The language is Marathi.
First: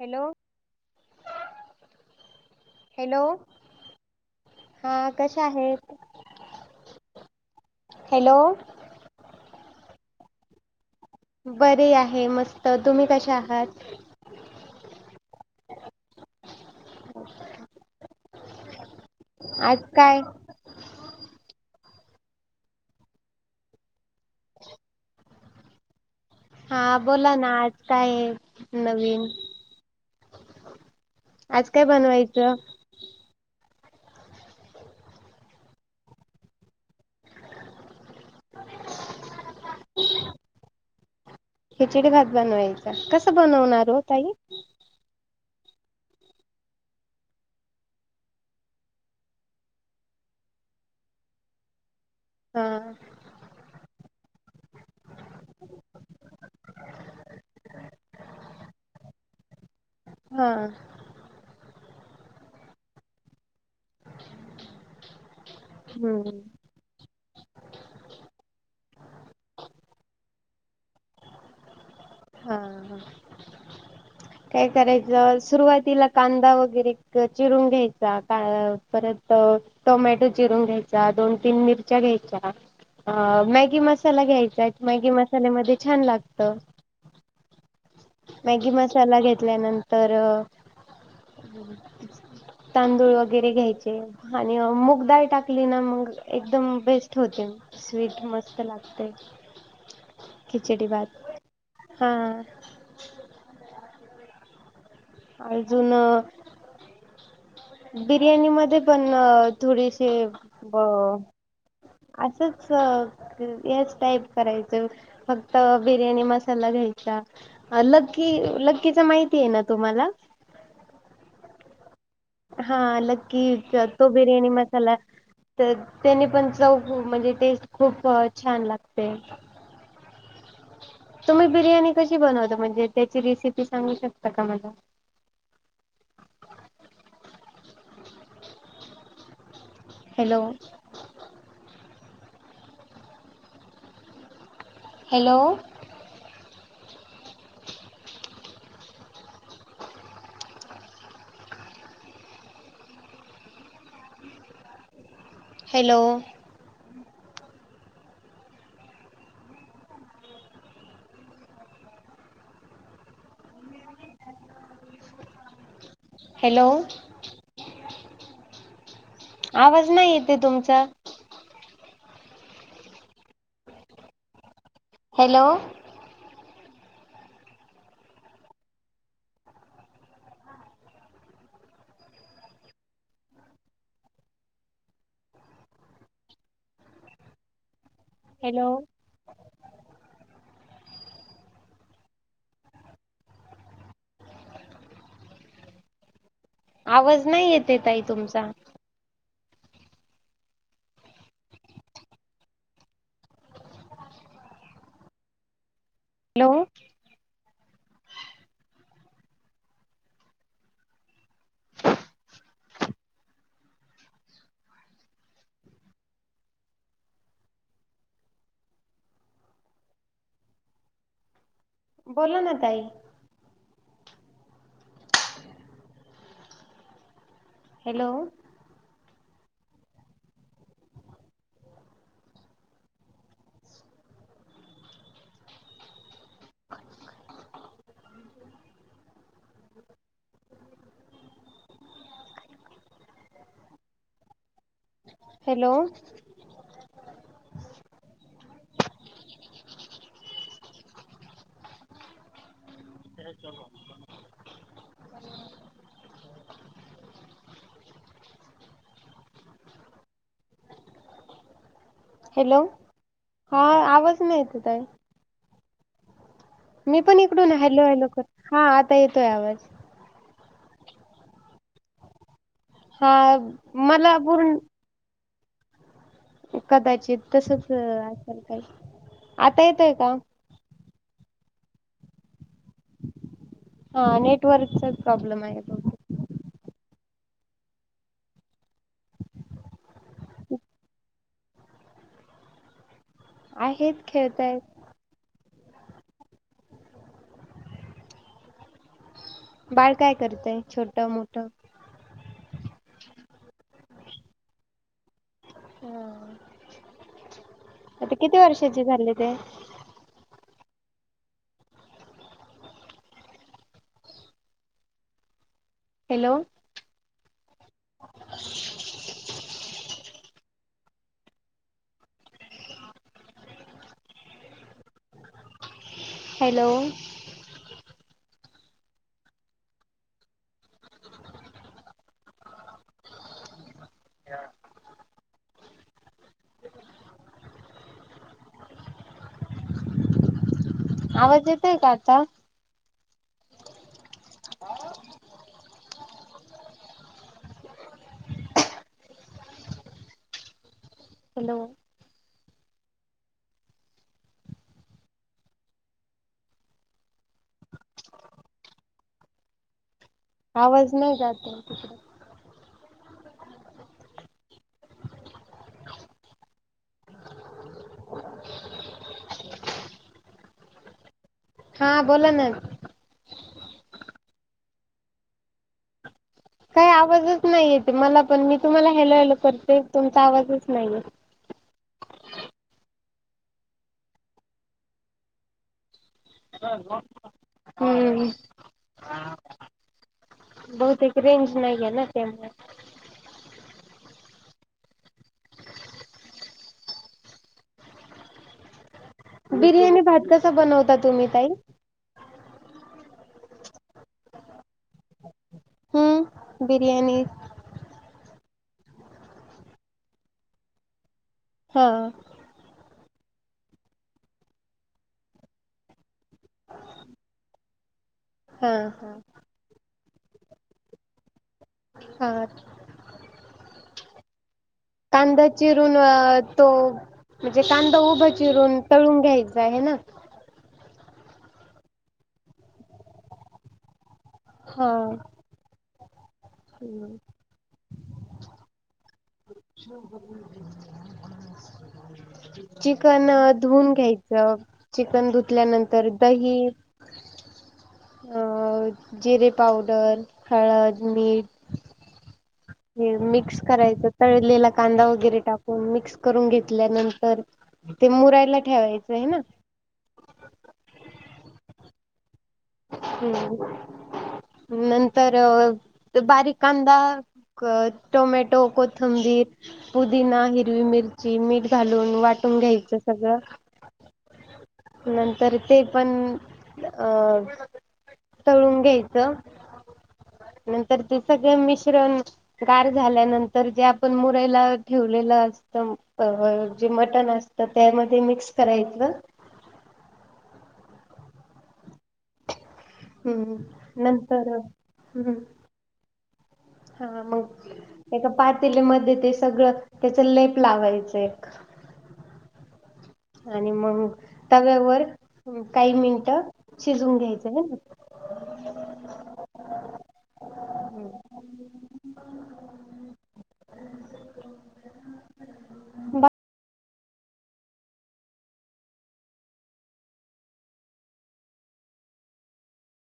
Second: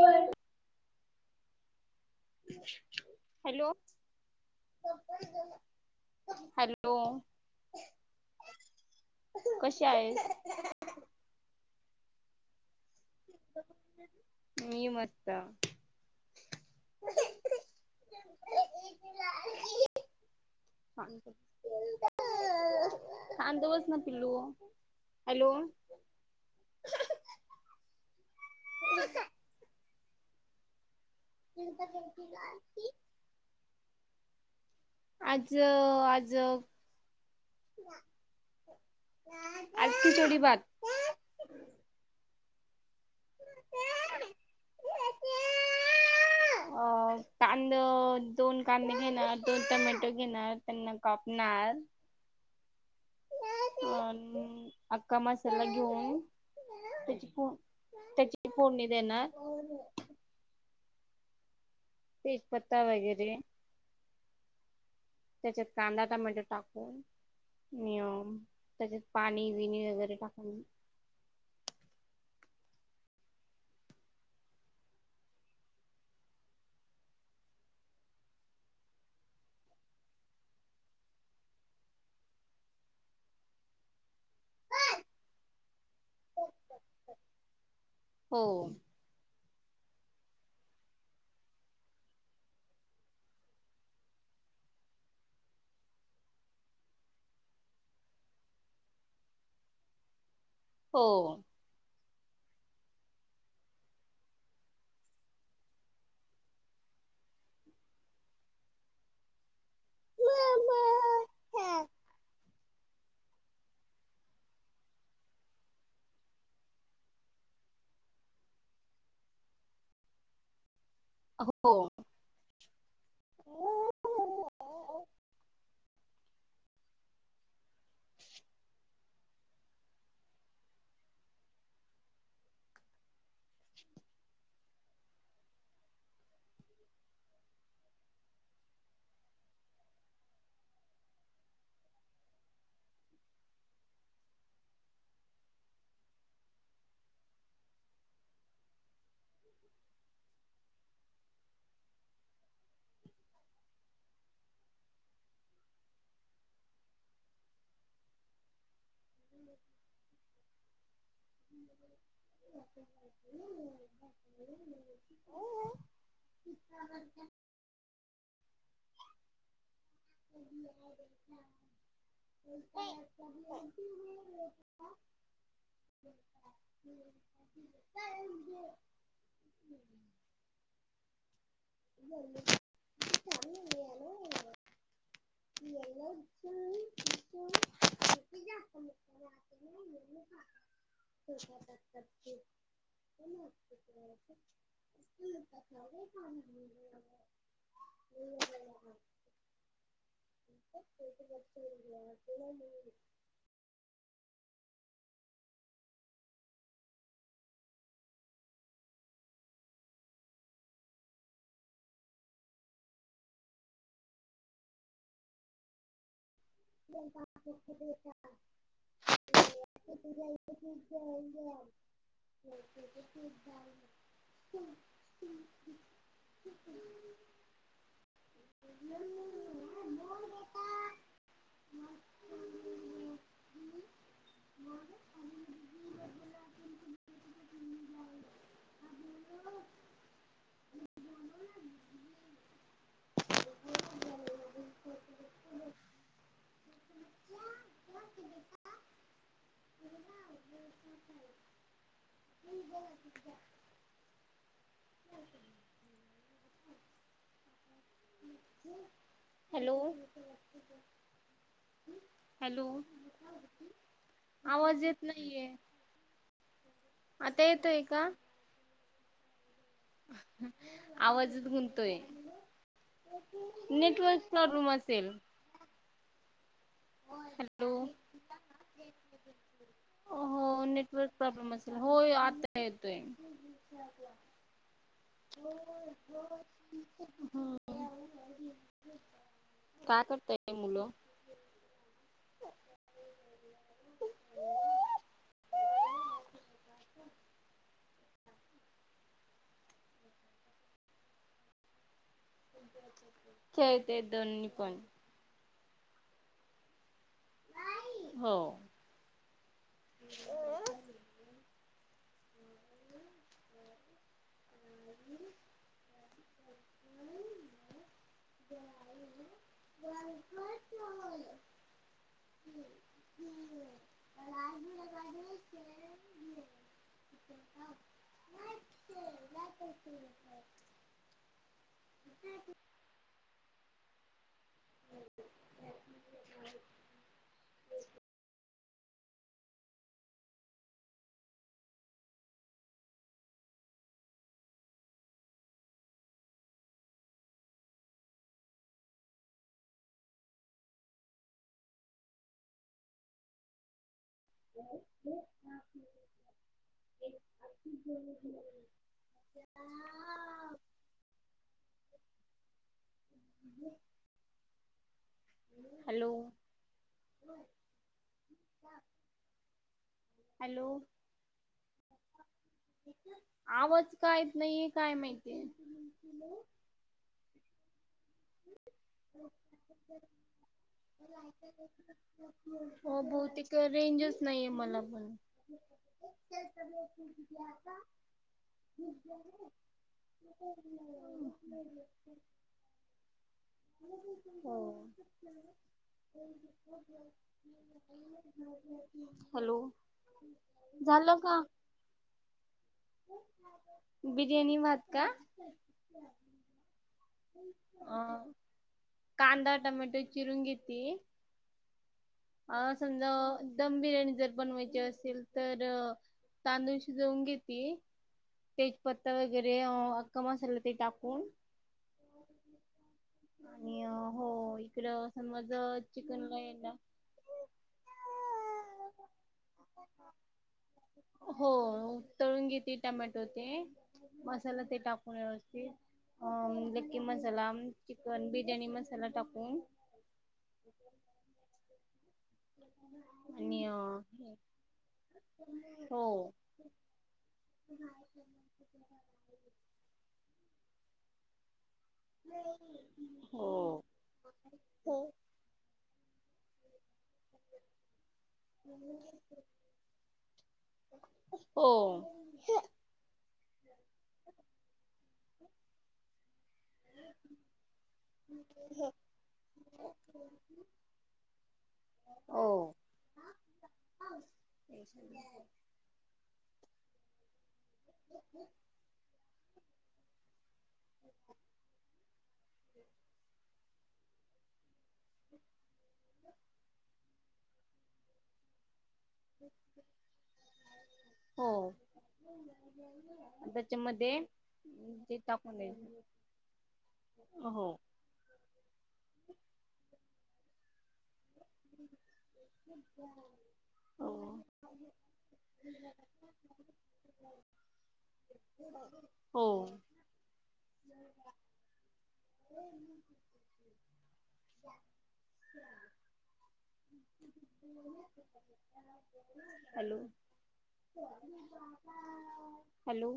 हॅलो. Hello hello. हा कशा आहेत? हॅलो. हॅलो कशी आहेस? बर आहे. मस्त. तुम्ही कशा आहात? मी मस्त. आज काय? [inaudible] हॅलो. हा बोला ना आज काय आहे नवीन? आज काय बनवायचं? आज आज आज खिचडी भात. खिचडी भात बनवायचा कसं बनवणार हो ताई? [inaudible] अ कांद दोन कांदे घेणार दोन टमॅटो घेणार त्यांना कापणार. हा अख्खा मसाला घेऊन. त्याची फोडणी देणार. हा तेजपत्ता वगैरे त्याच्यात कांदा हम्म टोमॅटो टाक. निम त्याच्यात पाणी विणी वगैरे टाकून. हा हा काय करायचं सुरुवातीला कांदा वगैरे चिरून घ्यायचा का परत टोमॅटो चिरून घ्यायचा दोन तीन मिरच्या घ्यायच्या अ मॅगी मसाला घ्यायचाय मॅगी मसाल्यामध्ये छान लागत. हो मॅगी मसाला घेतल्यानंतर तांदूळ वगैरे घ्यायचे. आणि मगदाय टाकली ना मग एकदम बेस्ट होते. स्वीट मस्त लागते. खिचडी हो बात हा. अजून बिर्याणी मध्ये पण थोडेसे अ असंच हेच टाईप करायचं. फक्त बिर्याणी मसाला घ्यायचा लकी लक्कीचा माहिती आहे ना? तुम्हाला? हो. [unintelligible] हा लकी तो बिर्याणी मसाला तर त्याने पण चव म्हणजे टेस्ट खूप छान लागते. तुम्ही बिर्याणी कशी बनवता म्हणजे त्याची रेसिपी सांगू शकता का मला? हॅलो. हॅलो. हॅलो. [inaudible] हॅलो आवाज नाही येते तुमचा? [inaudible] हॅलो. [inaudible] [unintelligible] [inaudible] [inaudible] जेवलात तुम्ही [inaudible] हॅलो. [unintelligible] जेवलात का तुम्ही. [unintelligible] [unintelligible] आवाज नाही येते ताई तुमचा. [unintelligible] हॅलो. [inaudible] [inaudible] बोला ना ताई. [inaudible] हॅलो. हॅलो. [unintelligible] हॅलो. हॅलो हा आवाज नाही ताई आवाज येत नाहीये. मी पण आता इकडून येतोय हॅलो हलो का कर हा आता येतोय आवाज. आवाजच गुंततोय हा मला नेटवर्क प्रॉब्लम पूर्ण तील कदाचित हॅलो. तसंच असेल काही आता येतय का? हो नेटवर्क प्रॉब्लेम असेल हो आता येतोय हा नेटवर्कचा प्रॉब्लेम आहे बहुतेक [unintelligible] का करताय मुलं आहेत खेळतायत. बाळ काय करतय छोट मोठं. खेळते दोन्ही पण. हा आता हो किती वर्षाचे झाले ते? [unintelligible] हॅलो. [unintelligible] हॅलो. [unintelligible] आवाज येतय का आता. हॅलो. [unintelligible] [unintelligible] आवाज नाय जात तुमच्या तिकडे. हॅलो. हॅलो. हा बोला ना आवाज कायत नाहीे काय माहितीय काही आवाजच नाहीय ते मला पण मी तुम्हाला हॅलो हॅलो करते तुमचा आवाजच नाहीये. हो बहूतेक रेंजच नाहीे मला. हम्म बहुतेक रेंज नाही आहेे ना त्याम हो हॅलो बिर्याणी भात कसा बनवता झालं तुम्ही का ताई? बिर्याणी भात का? हम्म बिर्याणी अ कांदा टमॅटो चिरून घेते हा आ समजा दम बिर्याणी जर बनवायची असेल तर तांदूळशी शिजवून घेती. हा तेजपत्ता हा वगैरे अख्खा मसाला ते टाकून हा छा आणि अ होय कांदा चिरून तो म्हणजे कांदा उभा चिरून तळून घ्यायचा आहे ना हो तळून घेते टमॅटो ते मसाला ते हा. टाकून अ लकी हम्म. मसाला चिकन बिर्याणी मसाला टाकून [inaudible] [inaudible] चिकन आणि धुवून घ्यायचं चिकन हो धुतल्यानंतर दही अ जिरे पावडर हळद मीठ मिक्स हो करायचं तळलेला कांदा वगैरे टाक मिक्स करून घेतल्यानंतर ते मुरायला ठेवायचं आहे ना ओ हम्म [inaudible] नंतर बारीक कांदा टोमॅटो कोथंबीर पुदिना हिरवी मिरची मीठ घालून हो वाटून घ्यायचं सगळं. नंतर ते पण अं पण तळून घ्यायचं नंतर ते सगळ मिश्रण गार झाल्यानंतर जे आपण मुरईला ठेवलेलं असत जे मटण असत तर त्यामध्ये मिक्स करायच हो हम्म त्याच्यामध्ये नंतर ते हम्म टाकून हा हो. मग एका पातेलीमध्ये ते सगळं त्याच लेप लावायचं एक आणि मग तव्यावर काही मिनिटं शिजून घ्यायचं. हो. ह हॅलो हो हॅलो.